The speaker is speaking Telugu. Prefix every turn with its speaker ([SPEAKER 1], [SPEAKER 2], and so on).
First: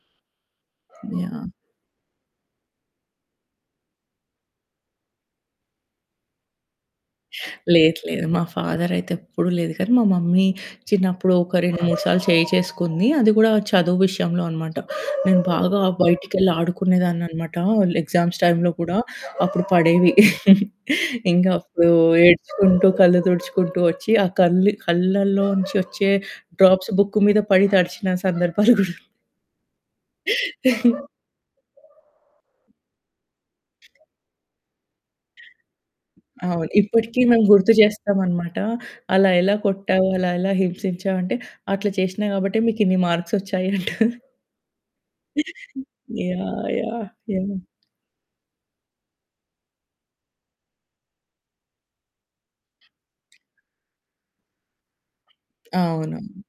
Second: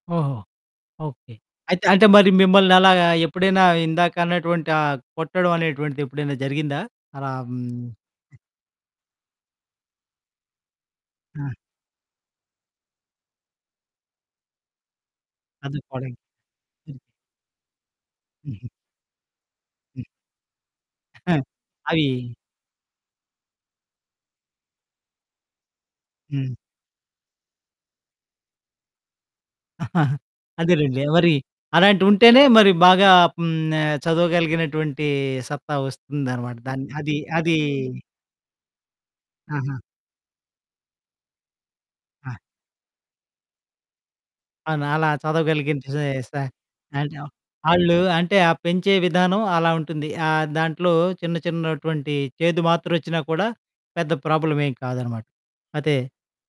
[SPEAKER 1] ఓహో! ఓకే.
[SPEAKER 2] యాహ్!
[SPEAKER 1] అయితే అంటే మరి మిమ్మల్నలాగా ఎప్పుడైనా ఇందాకన్నటువంటి ఆ కొట్టడం అనేటువంటిదెప్పుడైనా జరిగిందా? అలా హ్మ్.
[SPEAKER 2] లేదు లేదు. మా ఫాదరయితే ఎప్పుడూ లేదు గానీ మా మమ్మీ చిన్నప్పుడు
[SPEAKER 1] ఆ!
[SPEAKER 2] ఒక 2, 3 సార్లు చేయి చేసుకుంది. అది గూడా చదువు విషయంలో అనమాట. నేను బాగా
[SPEAKER 1] చదువు కొడ
[SPEAKER 2] బయటికెళ్ళి
[SPEAKER 1] హ్మ్.
[SPEAKER 2] ఆడుకునేదాన్ననమాట ల్ ఎగ్జామ్స్
[SPEAKER 1] హుహు.
[SPEAKER 2] టైమ్‌లో గూడా అప్పుడు
[SPEAKER 1] హ్మ్.
[SPEAKER 2] పడేవి. ఇంగప్పుడు
[SPEAKER 1] అయి
[SPEAKER 2] ఏడ్చుకుంటూ కళ్ళు తుడుచుకుంటూ వచ్చి ఆ కళ్ళు కళ్ళల్లోంచొచ్చే
[SPEAKER 1] హ్మ్.
[SPEAKER 2] డ్రాప్స్ బుక్కు మీద పడి తడిచిన సందర్భాలు గూడా ఉన్
[SPEAKER 1] అదేలెండి. ఎవరి అలాంటి ఉంటేనే మరి బాగా హ్మ్, ఆహ్, చదవగలిగినటువంటి సత్తా వస్తుందనమాట.
[SPEAKER 2] అవును.
[SPEAKER 1] దాన్ని అది
[SPEAKER 2] ఇప్పటికి మేము
[SPEAKER 1] అదీ
[SPEAKER 2] గుర్తు జేస్తామనమాట. అలా ఎలా
[SPEAKER 1] ఆహా!
[SPEAKER 2] కొట్టావు? అలా ఎలా హింసించావంటే "అట్లా చేశ్నా
[SPEAKER 1] ఆ!
[SPEAKER 2] కాబట్టే మీకిన్ని మార్క్సొచ్చాయి" అంటది.
[SPEAKER 1] అవునలా చదవగలిగించే సా
[SPEAKER 2] యాహ్! యాహ్! యాహ్!
[SPEAKER 1] ఆళ్ళు అంటే ఆ పెంచే విధానం అలా ఉంటుంది. ఆహ్, దాంట్లో చిన్న చిన్నటువంటి చేదు మాత్రొచ్చినా కూడా, పెద్ద ప్రాబ్లమేం కాదనమాట. అదే.
[SPEAKER 2] అవును.